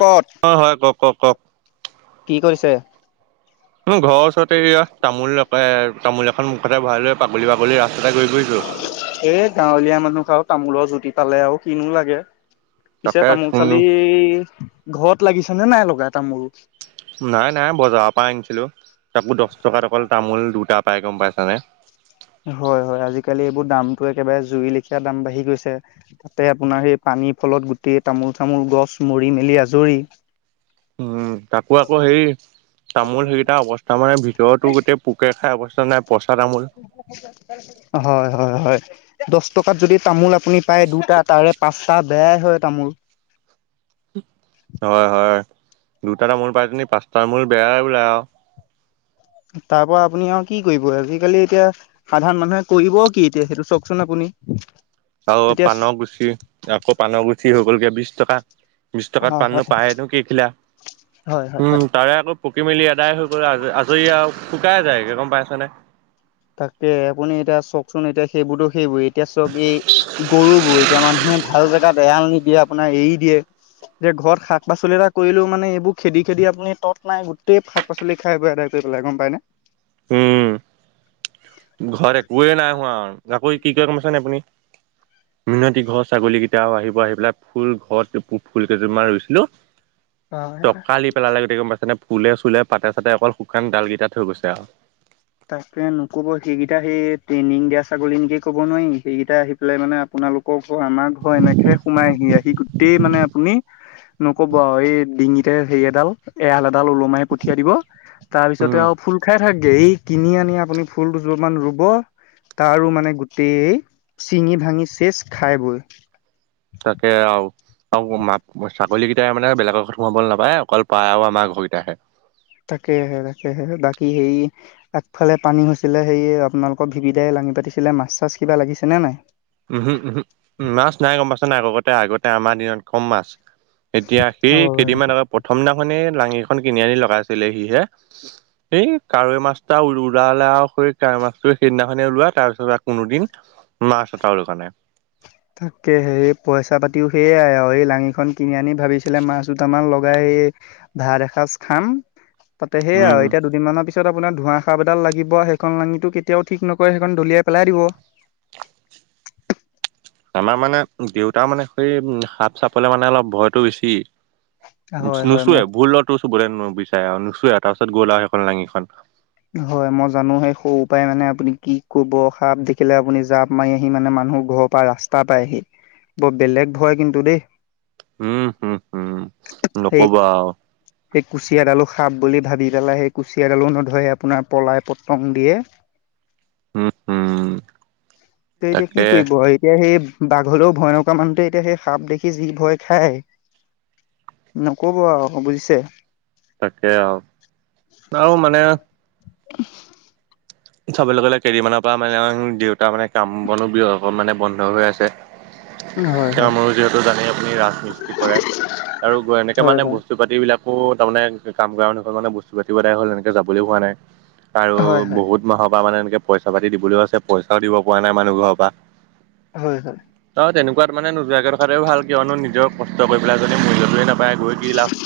ক'ত? অঁ হয় কওঁক কওঁক কওঁক। কি কৰিছে? উম, ঘৰৰ ওচৰতে এইয়া তামোল এ তামোল এখন মুখতে ভয়াই লৈ পাগলী পাগলী ৰাস্তা এ গাঁৱলীয়া মানুহক আও তামোলৰ জুতি পালে আৰু কিনো লাগে! পিছে তাকে তামোল চোন চালি, ঘৰত লাগিছেনে নাই লগা তামোল? নাই, নাই বজাৰৰ পৰা আনিছিলো। তাকো দচ টকা অকল তামোল দুটা পাই, গম পাইছানে? হয়-হয়। আজিকালি এইবোৰ দামতো একেবাৰে জুই লেখীয়া দাম বাঢ়ি গৈছে। তাতে আপোনাৰ সেই পানীৰ ফলত গোটেই তামোল চামোল গছ মৰি মেলি আজৰি। উম, তাকো আকৌ হেৰি তামোল সেইকেইটা অৱস্থা মানে ভিতৰতো গোটেই পোকে খাই অৱস্থা নাই পচা তামোল। হয়, হয়, হয় দছ টকাত যদি তামোল আপুনি পাই দুটা। তাৰে পাচটা বেয়াই হয় তামোল। হয় হয় দুটা তামুল পাই তেি পাঁচটাৰ মূল বেয়াই বওলাই আৰু। তাৰ পৰা আপুনি আৰু কি কৰিব আজিকালি এতিয়া। সাধাৰণ মানুহে কৰিব কি এতিয়া সেইটো চাওকচোন আপুনি। আৰু এতিয়া পাানৰ গুছি আকৌ পাানৰ গুচি হৈ গ'লগে বিশ টকা। বিশ টকাত হয় হয় পাননো হয় পায়েনো কেখিলা হয় হয়। উম, তাৰে আকৌ। পকি মেলি আদাই হৈ গল আজৰি আৰু শুকাই যায় গম পাইছনে। তাকে আপুনি এতিয়া চওঁকচোন এতিয়া সেইবোৰতো, সেইবোৰেই এতিয়া চওঁক এই গৰুবোৰে। এতিয়া মানুহে ভাল জেগাত এৰাল নিদিয়ে, আপোনাৰ এৰি দিয়ে। যে ঘৰত শাক-পাচলি এটা কৰিললেও মানে এইবোৰ খেদি-খেদি আপুনি ত'ত নাই, গোটেই শাক। পাচলি খাই বৈ আদায় কৰি পেলাই, গম পাইনে! উম, ঘৰত একোৱে নাই হোৱা আৰু আকৌ কি কৰে গম পাইছেনে নাই আপুনি, মিনতি ঘৰ ছাগলী কি। তিয়াও আহিব, আহি পেলাই ফুল ঘৰত ফুল কেইযোৰ মান ৰুইছিলো। হয়। টফালি পেলালে আৰু গম পাইছে নে, ফুলে-চুলে পাতে- চাতে অকল শুকান ডালকেইটা থৈ গৈছে আও। তাকে নক'ব। সেইকেইটা সেই ট্ৰেইনিং দিয়া ছাগলী নেকি ক'ব নোৱাৰি, সেইকেইটা আহি পেলাই মানে। আপোনালোকৰ ঘৰ, আমাৰ ঘৰ, এনেকে সোমাই আহি- আহি। টেই মানে আপুনি, নক'ব আৰু এই ডিঙিতে হেৰি এডাল। এৰাল এডাল ওলোমাই পঠিয়াই দিব, তাৰ পিছতে উম, আৰু ফুল খাই থাকগে এই। কিনি আনি আপুনি ফুল দুযোৰ মান ৰুব‌ তাৰো মানে গো। টেই চিঙি ভাঙি চেচ খাই বৈ। তাকে আও। আৰু ম ছাগলীকেইটাই মানে বেলেগৰ ঘৰত সোমাবলৈ নাপায়, অকল পায় আৰু আমাৰ ঘৰকেইতা হে। তাকেহে, তাকেহে। বাকী হেৰি। আগফালে পানী হৈছিলে হেৰি আপোনালোকৰ ভিভিদাই লাঙি পাতিছিলে, মাছ-চাছ কিবা লাগিছেনে নাই। উহু-উহু। উম, মাছ নাই গম পাইছা নাই। আগতে, আগতে আমাৰ দিন। কম মাছ। এতিয়া সেই হয়। কেইদিনমান আকৌ প্ৰথম দিনাখনেই লাঙি। খন কিনি আনি লগাইছিলিলেহি হে। সেই, কাৱৈ মাছটা ওলালে আৰু সেই কাৱৈ মাছটো সেইদিনাখনে ওলোৱা, তাৰপিছত কোনোদিন। মাছ এটাও লগা নাই। তাকেহে‌ হে পইচা পাতিও সেয়াই আৰু এই লাঙিখন কিনি আনি ভাবিছিলে, মাছ দুটামান লগাই এ ভাত এসাঁজ খাম। তাতে সেইয়া আৰু উম। এতিয়া দুদিনমানানৰ পিছত আপোনাৰ ধোৰা সাপ এডাল লাগিব, সেইখন লাঙিটো কেতিয়াও ঠিক নকৰে, সেইখন দলিয়াই। পেলাই দিব। আমাৰ মানে দেউতা মানে, সেই সাপ-চাপলৈ মানে অলপ ভয়টো বেছি। হয় হয় মই নোচোৱে, ভুলতো চোৱলে নুবিচাৰে আৰু নোচোৱে, তাৰপিছত গ'ল আৰু সেইখন লাঙিখন। হয়। মই জানো, সেই সৰু পাই মানে আপুনি কি কৰিব, সাপ দেখিলে আপুনি জাপ মাৰি আহি মানে মানুহৰ ঘৰ। পা ৰাস্তা পাইহি, বৰ বেলেগ ভয় কিন্তু দেই। উম, হুম- হুম সেই নকব আও। সেই কুচিয়াডালো সাপ বুলি ভাবি পেলাই, সেই কুচিয়াডালো নধৰে আপোনাৰ পলাই পতং দিয়ে। উম, উম। তে এতিয়া কি কৰিব, এতিয়া সেই বাঘলৈও ভয় নকৰা মানুহতে এতিয়া সেই সাপ দেখি যি ভয় খায়। নক'ব আও বুজিছে। তাকে আও, আও মানে। চাবলৈ গ'লে কেইদিন মানৰ পৰা মানে দেউতা মানে কাম বনো বি অকন মানে বন্ধ হৈ আছে। হয় কিয় হয় ময়ো যিহেতু জানেই আপুনি ৰাজমিস্তি কৰে আৰু এনেকে হয় মানে হয় বস্তু [unintelligible] পাতিবিলাকো তাৰমানে কাম কৰা মানুহৰ মানে বস্তু পাতি এদায় হ'ল, এনেকে যাবলৈ হোৱা নাই। আৰু হয় হয় হয় বহুত মাহৰ পৰা মানে এনেকে পইচা পাতি দিবলৈও আছে, পইচাও দিব পৰা নাই মানুহ ঘৰৰ পৰা। হয় হয়। অ' তেনেকোৱাত মানে নোযোৱাকে থকাটোৱে ভাল কিয়নো নিজৰ কষ্ট কৰি পেলাই যদি মুল্যটোয়ে নাপায়, গৈ কি লাভ।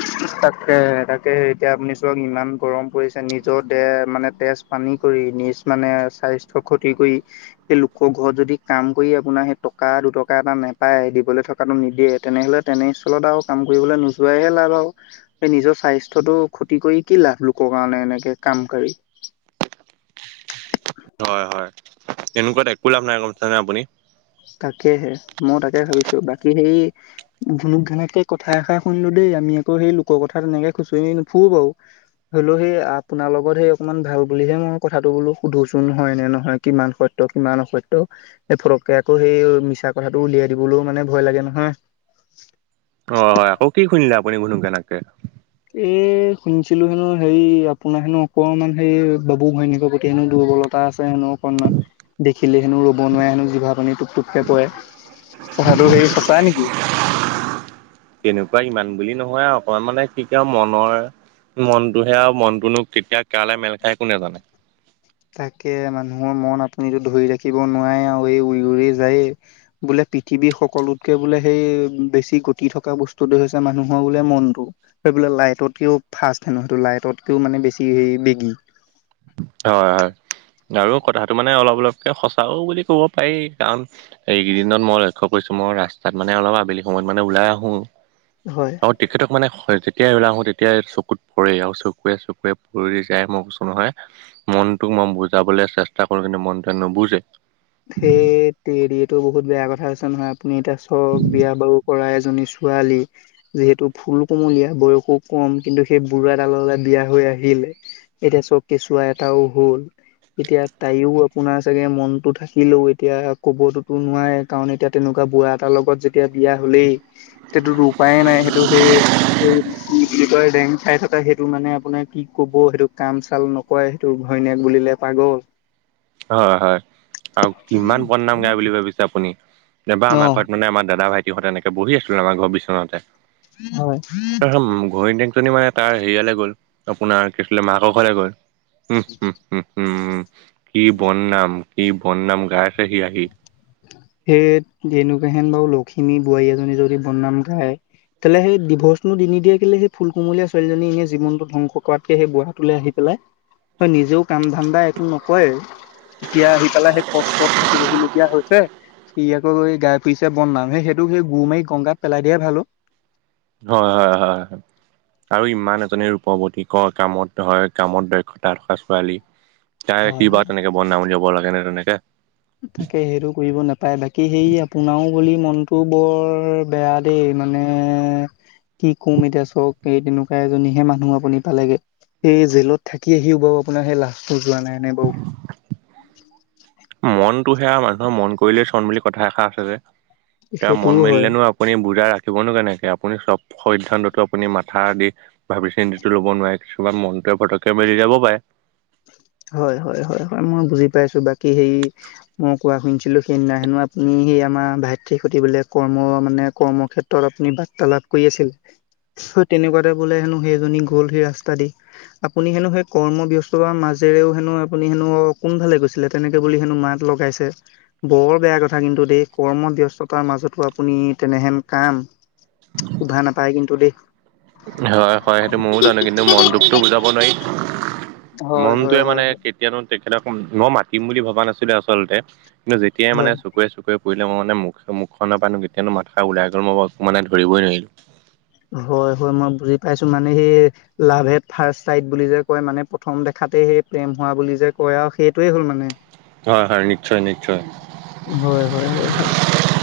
কে তাকে, হে এতিয়া আপুনি চাওক ইমান গৰম পৰিছে, নিজৰ দেহ মানে তেজ পানী কৰি, নিজ মানে স্বাস্থ্য ক্ষতি কৰি সেই লোকৰ ঘৰত যদি কাম কৰি আপোনাৰ সেই টকা দুটকা এটা নেপায়, দিবলৈ থকা কাটো নিদিয়ে, তেনেহ'লে তেনেস্থলত আৰু কাম কৰিবলৈ নো যোৱাই হে লাভ আৰু। এই নিজৰ স্বাস্থ্যটো ক্ষতি কৰি কি লাভ, লোকৰ কাৰণে এনেকে কাম কৰি। হয়, হয়। এনেকুৱাত একো লাভ নাই, গম পাইছানে আপুনি? তাকেহে, মই তাকে ভাবিছোঁ। বাকী সেই ঘুনুক ঘেনেককে কথা এষাৰ শুনিলোঁ দেই, আমি আকৌ সেই লোকৰ কথা তেনেকে খুচৰি নুফুৰো বাৰু। হ'লেও সেই আপোনাৰ লগত সেই অকমান ভাল বুলিহে মই কথাটো বোলো সুধোচোন হয় নে নহয়, কিমান সত ত্য, কিমান অসত্য সেই ফটকে আকৌ সেই মিছা কথাটো উলিয়াই দিবলৈও মানে ভয় লাগে নহয়। অ' হয়, আকৌ কি শুনিলে আপুনি ঘুনুক ঘানাককে? এ, শুনিছিলোঁ হেনো হেৰি আপোনাৰ হেনো অকমান হেৰি ববু ভৈনীয়েকৰ প্ৰতি হেনো দুৰ্বলতা আছ ছে হেনো অকনমান, দেখিলে হেনো ৰু বনোৱাই হেনো জিভা পানী টোপ টোপকে পৰে, কথাটো হেৰি সঁচা নেকি? তেনেকুৱা ইমান বুলি নহয় আৰু অকনমান মানে কিটা মনৰ মনটোহে, আৰু মনটোনো কেতিয়া কালে মেল খাই কোনে জানে। তাকে মানুহৰ মন আপুনিটো ধৰি ৰাখিব নোৱাৰে, আৰু এই উৰি উৰি যায়ে। বোলে পৃথিৱীৰ সকলোতকে বোলে সেই বেছি গতি থকা বস্তুটোৱে হৈছে মানুহৰ বোলে মনটো। সে বোলে লাইটতকেও ফাষ্ট হেনো, সেইটো লাইটতকেও মানে বেছি হে বেগী। হয় হয়, আৰু কথাটো মানে অলপ অলপকে সঁচাও বুলি ক'ব পাৰি। কাৰণ এইকেইদিনত মই লক্ষ্য কৰিছোঁ, মই ৰাস্তাত মানে অলপ আবেলি সময়ত মানে ওলাই আহোঁ হয়। আৰু তেখেতক মানে হয় যেতিয়াই ওলাই আহোঁ তেতিয়াই চকুত পৰেই আৰু চকুৱে চকুৱে পৰি যায় মই কৈছোঁ নহয়। মনটোক মই বুজাবলৈ চেষ্টা কৰোঁ কিন্তু মনটোৱে নুবুজে। ধেত তেৰি এইটো বহুত বেয়া কথা হৈছে নহয়, আপুনি এতিয়া চব বিয়া বাৰু কৰাই এজনী ছো পোৱালি। যিহেতু ফুল কোমলীয়া, বয়সো কম কিন্তু সেই বুঢ়া ডাললে বিয়া হৈ আহিল। এতিয়া চব কেঁচুৱা এটাও হ'ল, এতিয়া তাইও আপোনাৰ চাগে মনটো থা কিলো এতিয়া কবতোতো নোৱাৰে কাৰণ এতিয়া তেনেকুৱা বুঢ়া এটাৰ লগত যেতিয়া বিয়া হ'লেই। সেইটোটো উপায়ে নাই, সেইটো সেই এই কি বুলি কয়, ডেং খাই থকা সেইটো মানে আপোনাৰ কি ক'ব সেইটো কাম চাল নক কয় সেইটো ঘৈণীয়েক বুলিলে পাগল। অ' হয় আৰু কিমান বদনাম গায় বুলি ভাবিছে আপুনি। নাইবা অ আমাৰ ঘৰত মানে আমাৰ দাদা ভাইটিহঁতে এনেকে বহি আছিলোঁ আমাৰ ঘৰত বিচনাতে হয় তাৰচোন ঘৈনিয়েক জনী মানে তাৰ হেৰিয়ালে গ'ল, আপোনাৰ কেঁচুৱালৈ মাকৰ ঘৰলৈ গ'ল কি বদনাম, কি বদনাম গাইছে সি আহি। সেইত তেনেকােৱাহেন বাৰু লখিমী বোৱাৰী এজনীৰ যদি বদনাম গায় তেলে সেই ডিভৰ্চটো নিদিয়ে কেলে, সেই ফুল কুমলীয়া ছোৱালীজনী এনে জীৱনটো ধ্বংস কৰাতকে, সেই বুঢ়াটোলে আহি পেলাই। হয় নিজেও কাম ধান্দা একো নকৰে। এতিয়া আহি পেলাই সেই কষ্টত থাকিবহিলগীয়া হৈছে। সি আকৌ গাই পুৰিছে বনাম সেইোক সেই গুৰ মাৰি গংগাত পেলাই দিয়াই ভাল অ। হয় হয় হয় হয়। আৰু ইমান এজনী ৰূপৱৰতী ক কামত হয় কামত দক্ষতা থকা ছোৱালী। তাই সি হয় বাও হয় তেনেকে বন নাম ওলিয়াব লাগেনে তেনেকে। তাকে সেইটো কৰিব নাপায় বাকী সেই আপোনাৰও বুলি মনটো বৰ। বেয়া দেই মানে। কি কম এতিয়া চক এই তেনেকুৱা এজনীহে মানুহ আপুনি পালেগে। সেই জেলত থাকি আহিও বাৰু আপোনাৰ সেই লাষ্টটো যোৱা নাই নে বাৰু। মনটো সে আও, মানুহৰ মন কৰিলেই চন বুলি কথা এষা আছে যে। এ সেইটোও হয়। মেলিলেনো আপুনি বুজাই ৰাখিবনো কেনেকে আপুনি চব সিদ্ধান্ততো আপুনি মাথা দি। ভাবি চিন্তি ল'ব নোৱাৰে কিছুমান মনটোৱে পটককে মেলি যাব পাৰে। হয় হয় হয় হয়, মই বুজি পাইছো বাকী হেৰি। মই কোৱা শুনিছিলো সেইদিনা হেনো আপুনি সেই আমাৰ ভাইটিক সুধি বোলে কৰ্ম মানে কৰ্ম ক্ষেত। তত আপুনি বাৰ্তালাপ কৰি আছিল তেনেকুৱাতে বোলে হেনো সেইজনী গ'ল সেই ৰাস্তা দি। আপুনি হেনো সেই কৰ্ম ব্যস্ততাৰ মাজ। তেৰেও হেনো আপুনি হেনো কোন ফালে গৈছিলে তেনেকে বুলি হেনো মাত লগাইছে। বৰ বেয়া কথা কিন্তু দেই কৰ্মব্যস্ততাৰ মাজতো আপুনি তেনেহেন কাম। শুভা নাপায় কিন্তু দেই। হয় হয়, সেইটো মইও জানো কিন্তু মনটোকটো বুজাব নোৱাৰি। হয় হয় মনটোৱে হয় মানে। [unintelligible] তেখেতক মই মাতিম বুলি ভবা নাছিলে আচলতে কিন্তু যেতিয়াই মানে। হয়। [unintelligible] পৰিলে মই মানে মুখখনৰ পানো কেতিয়ানো মাতখাৰ ওলাই গল মই মানে ধৰিবই নোৱাৰিলো। হয় হয় মই বুজি পাইছো মানে সি। লাভ এট ফাৰ্ষ্ট চাইট বুলি যে কয় মানে প্ৰথম দেখাতেই সেই প্ৰেম হোৱা বুলি যে কয় আৰু সেইটোৱে হ'ল মানে। হয় হয় নিশ্চয় নিশ্চয়। হয় হয় হয় হয়।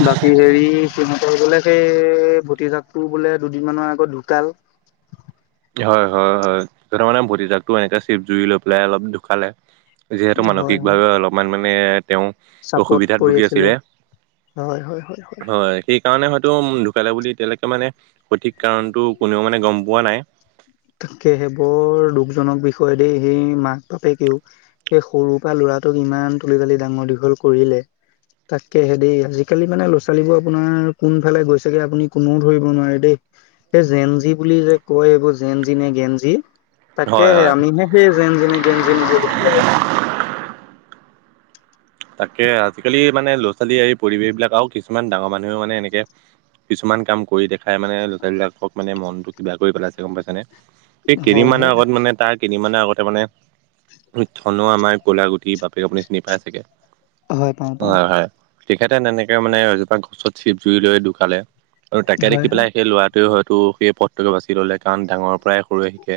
বাকী হেৰি সিহঁতৰ বোলে সেই ভতিজাকটো বোলে দুদিন মানৰ আগত ঢুকাল। হয় হয় হয় ত' মানে ভতিজাকো এনে চিপ জুই লৈ পেলাই অলপ ঢুকালে। যিহেতু হয় হয়। মানসিকভাৱে অলপমান মানে তেওঁ। চাপত অসুবিধাত পৰি ভুগি আছিলে, হয়। সেইকাৰণে হয়তো ঢুকালে বুলি এতিয়ালৈকে মানে সঠিক কাৰণটো কোনেও মানে গম পোৱা নাই। তাকেহে বৰ দুখজনক বিষয়ে দেই সেই মাক বাপেকেও। সেই সৰু পৰা ল'ৰাটোক ইমান তুলি তালি ডাঙৰ দীঘল কৰিলে। তাককেহে দেই আজিকালি মানে লৰা ছোৱালীবোৰ আপোনাৰ কোনফালে গৈছেগে আপুনি কোননেও ধৰিব নোৱাৰে দেই। এই জেনজি বুলি যে কয় এইবোৰ। জেন জি নে গেনঞী, তাকে হয় হে হয় আমিহে সেই জেন জি নে গেনঞী নহলো। তাকে আজিকালি মানে ল'ৰা ছোৱালী এই পৰিৱেশ বিলাক আৰু কিছুমান ডাঙৰ মানুহেও মানে এনেকে। কিছুমান কাম কৰি দেখাই মানে ল'ৰালীবলাকক মানে মনতটো কিবা কৰি পেলাইছে গম পাইছানে। সেই হয় কেইদমানৰ হয় আগত মানে তাক। কেইদিনমানৰ আগতে মানে থল আমাৰ ক'লা গুটি বাপেক আপুনি চিনি পাই চাগে। [unintelligible] হয় হয় তেখেতে তেনেকে মানে এজোপা গছত চিপ জুৰি লৈ ঢুকালে। আৰু তাকে হয় দেখি হয়। পেলাই সেই ল'ৰাটোৱে হয়তো সেই পথটোকে বাছি ললে কাৰণ ডাঙৰ পৰাই সৰুয়ে শিকে।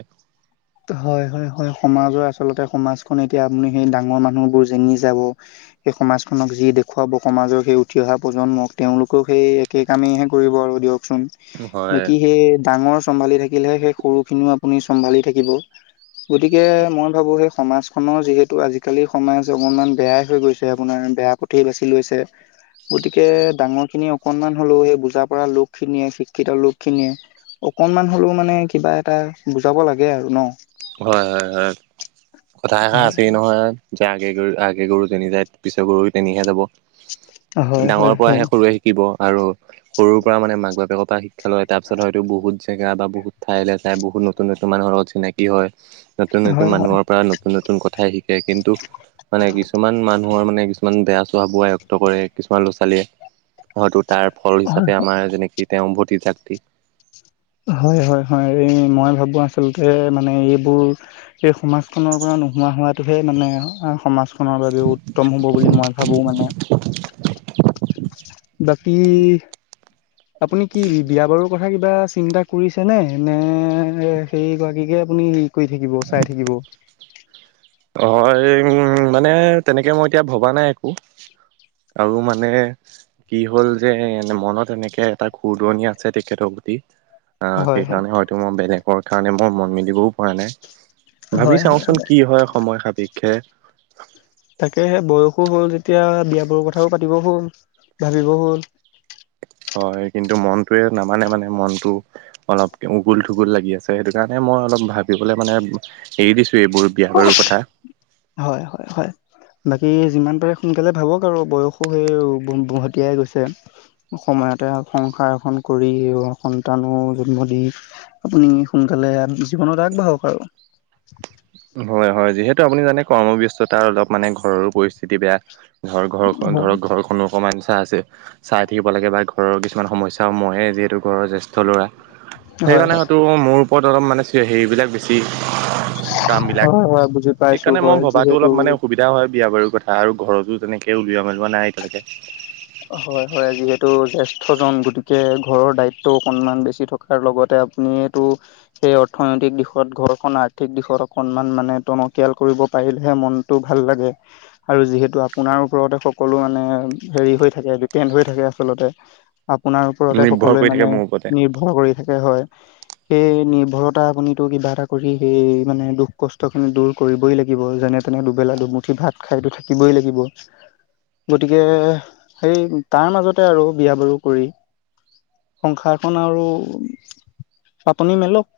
হয় হয় হয়, সমাজৰ আচলতে সমাজখন এতিয়া আপুনি সেই ডাঙৰ মানুহবোৰ যেনি যাব। সেই সমাজখনক যি দেখুৱাব সমাজৰ সেই উঠি অহা প্ৰজন্মক তেওঁলোকেও সেই কেক আমিহে কৰিব আৰু দিয়কচোন। হয় বাকি সেই ডাঙৰ চম্ভালি থাকিলেহে সেই সৰু খিনিও আপুনি চম্ভালি থাকিব। গতিকে মই ভাবো সেই সমাজখনৰ যিহেতু আজিকালি সমাজ অকনমান বেয়াই হৈ গৈছে আপোনাৰ বেয়াটো উঠি বাচি লৈছে। গতিকে ডাঙৰ খিনি অকনমান হ'লেও সেই বুজা পৰা লোক খিনিয়ে শিক্ষিত লোক খিনিয়ে অকনমান হলেও মানে কিবা এটা বুজাব লাগে আৰু ন'। হয় হয় হয় কথা এষাৰ হয় আছেই নহয় যে আগে গৰু আগে গৰু যেনি যায় পিছত গৰু তেনিহে যাব হয় ডাঙৰ হয় পৰা আহে সেয়া সৰুৱে শিক শিকিব আৰু সৰুৰ পৰা মানে মাক বাপেকৰ পৰা শিক্ষা লয় তাৰপিছত হয়ত বহুত জেগা বা বহুত ঠাইলৈ যাই বহুত নত নতুন নতুন মানুহৰ লগত চিনাকি হয় নতুন নতুন হয় হয়। মানুহৰ পৰা নতুন নতুন কথা শিকে কিন্তু মানে কিছুমান মানুহৰ মানে কিছুমান বেয়া স্বভাৱো আয়ত্ব কৰে কিছুমান ল'ৰা ছোৱালীয়ে। হয়তো তাৰ ফল হিচাপে আমাৰ যেনেকে তেওঁৰ ভতিজাকটো হয় হয় হয় এই মই ভাবো আচলতে মানে এইবোৰ সেই সমাজখনৰ পৰা নোহোৱা হোৱাটোহে মানে এ সমাজ খনৰ বাবেও উত্তম হ'ব বুলি মই ভাবো মানে [unintelligible] বাকী আপুনি কি বিয়া বাৰুৰ কথা কিবা চিন্তা কৰিছেনে নে এ সেই গৰাকীকে আপুনি নি কৰি থাকিব চাই থাকিব অ এ উম মানে তেনেকে মই এতিয়া ভবা নাই একো আৰু মানে কি হল যে এ মনত এনেকে এটা খুৰদুৱনি আছে তেখেতৰ প্ৰতি আহ হয় হয়। সেইকাৰণে হয়তো মই বেলেগৰ কাৰণে মই মন মেলিবও পৰা নাই ভাবি হয় হয় চাওচোন কি হয় সময় সময় সাপিক্ষে তাকে সেই বয়সো হ'ল যেতিয়া বিয়া বাৰু কথাও পাতিব হ'ল ভাবিব হ'ল হয় কিন্তু মনটোৱে নামানে মানে মনটো অলপ উগুল থুগুল লাগি আছে সেইটো কাৰণে মই অলপ ভাবিবলৈ মানে এৰি দিছো এইবোৰ বিয়া বাৰুৰ কথা হয় হয় হয় বাকী যিমান পাৰে সোনকালে ভাবক আৰু বয়সো সেই ভ ভ ভতিয়াই গৈছে সময়তে সংসাৰ এখন কৰি সন্তানো জন্ম দি আপুনি সোনকালে জীৱনত আগবাঢ়ক আৰু হয় হয় যিহেতু আপুনি জানে কৰ্মব্যস্ততা অলপ মানে ঘৰৰো পৰিস্থিতি বেয়া ধৰ ঘৰ খন ধৰক ঘৰখনো অকমান চা আছে চাই থাকিব লাগে বা ঘৰৰ কিছুমান সমস্যা মইয়ে যিহেতু ঘৰৰ জ্যেষ্ঠ ল'ৰা হয় সেইকাৰণে হয় হয়টো মোৰ ওপৰত অলপ মানে চে হেৰি বিলাক বেছি কাম বিলাক হয় হয় বুজি পাইছো সেইকাৰণে মই হয় ভবাতো অলপ যিহেতু মানে অসুবিধ এতিয়া হয় বিয়া বাৰুৰ কথা আৰু ঘৰতো তেনেকে উলিওৱা মেলোৱা নাই এতিয়ালেকে হয় হয় যিহেতু জ্যেষ্ঠ জন গতিকে ঘৰৰ দায়িত্ব অকনমান বেছি থাক তাৰ লগতে আপুনিটো সেই অৰ্থনৈতিক দিশত ঘৰখন আৰ্থিক দিশত অকণমান মানে টনকিয়াল কৰিব পাৰিলেহে মন মনটো ভাল লাগে আৰু যিহেতু আপোনাৰ ওপৰতে সকলো মানে হেৰি হৈ থাকে ডিপেণ্ড হৈ থাকে আচলতে আপোনাৰ ওপৰতে নিৰ্ভৰ সকলোৱে কৰি মানে থাকে মোৰ ওপৰতে। নিৰ্ভৰ কৰি থাকে হয় সেই নিৰ্ভৰতা আপুনিটো কিবা এটা কৰি সেই মানে দুখ কষ্ট খিনি দূৰ কৰিবই লাগিব যেনে তেনে দুবেলা দুমুঠি ভাত খাইতো থাকিবই লাগিব গতিকে সেই তাৰ মাজতে আৰু বিয়া বাৰু কৰি সংসাৰখন আৰু পাটনি মেলক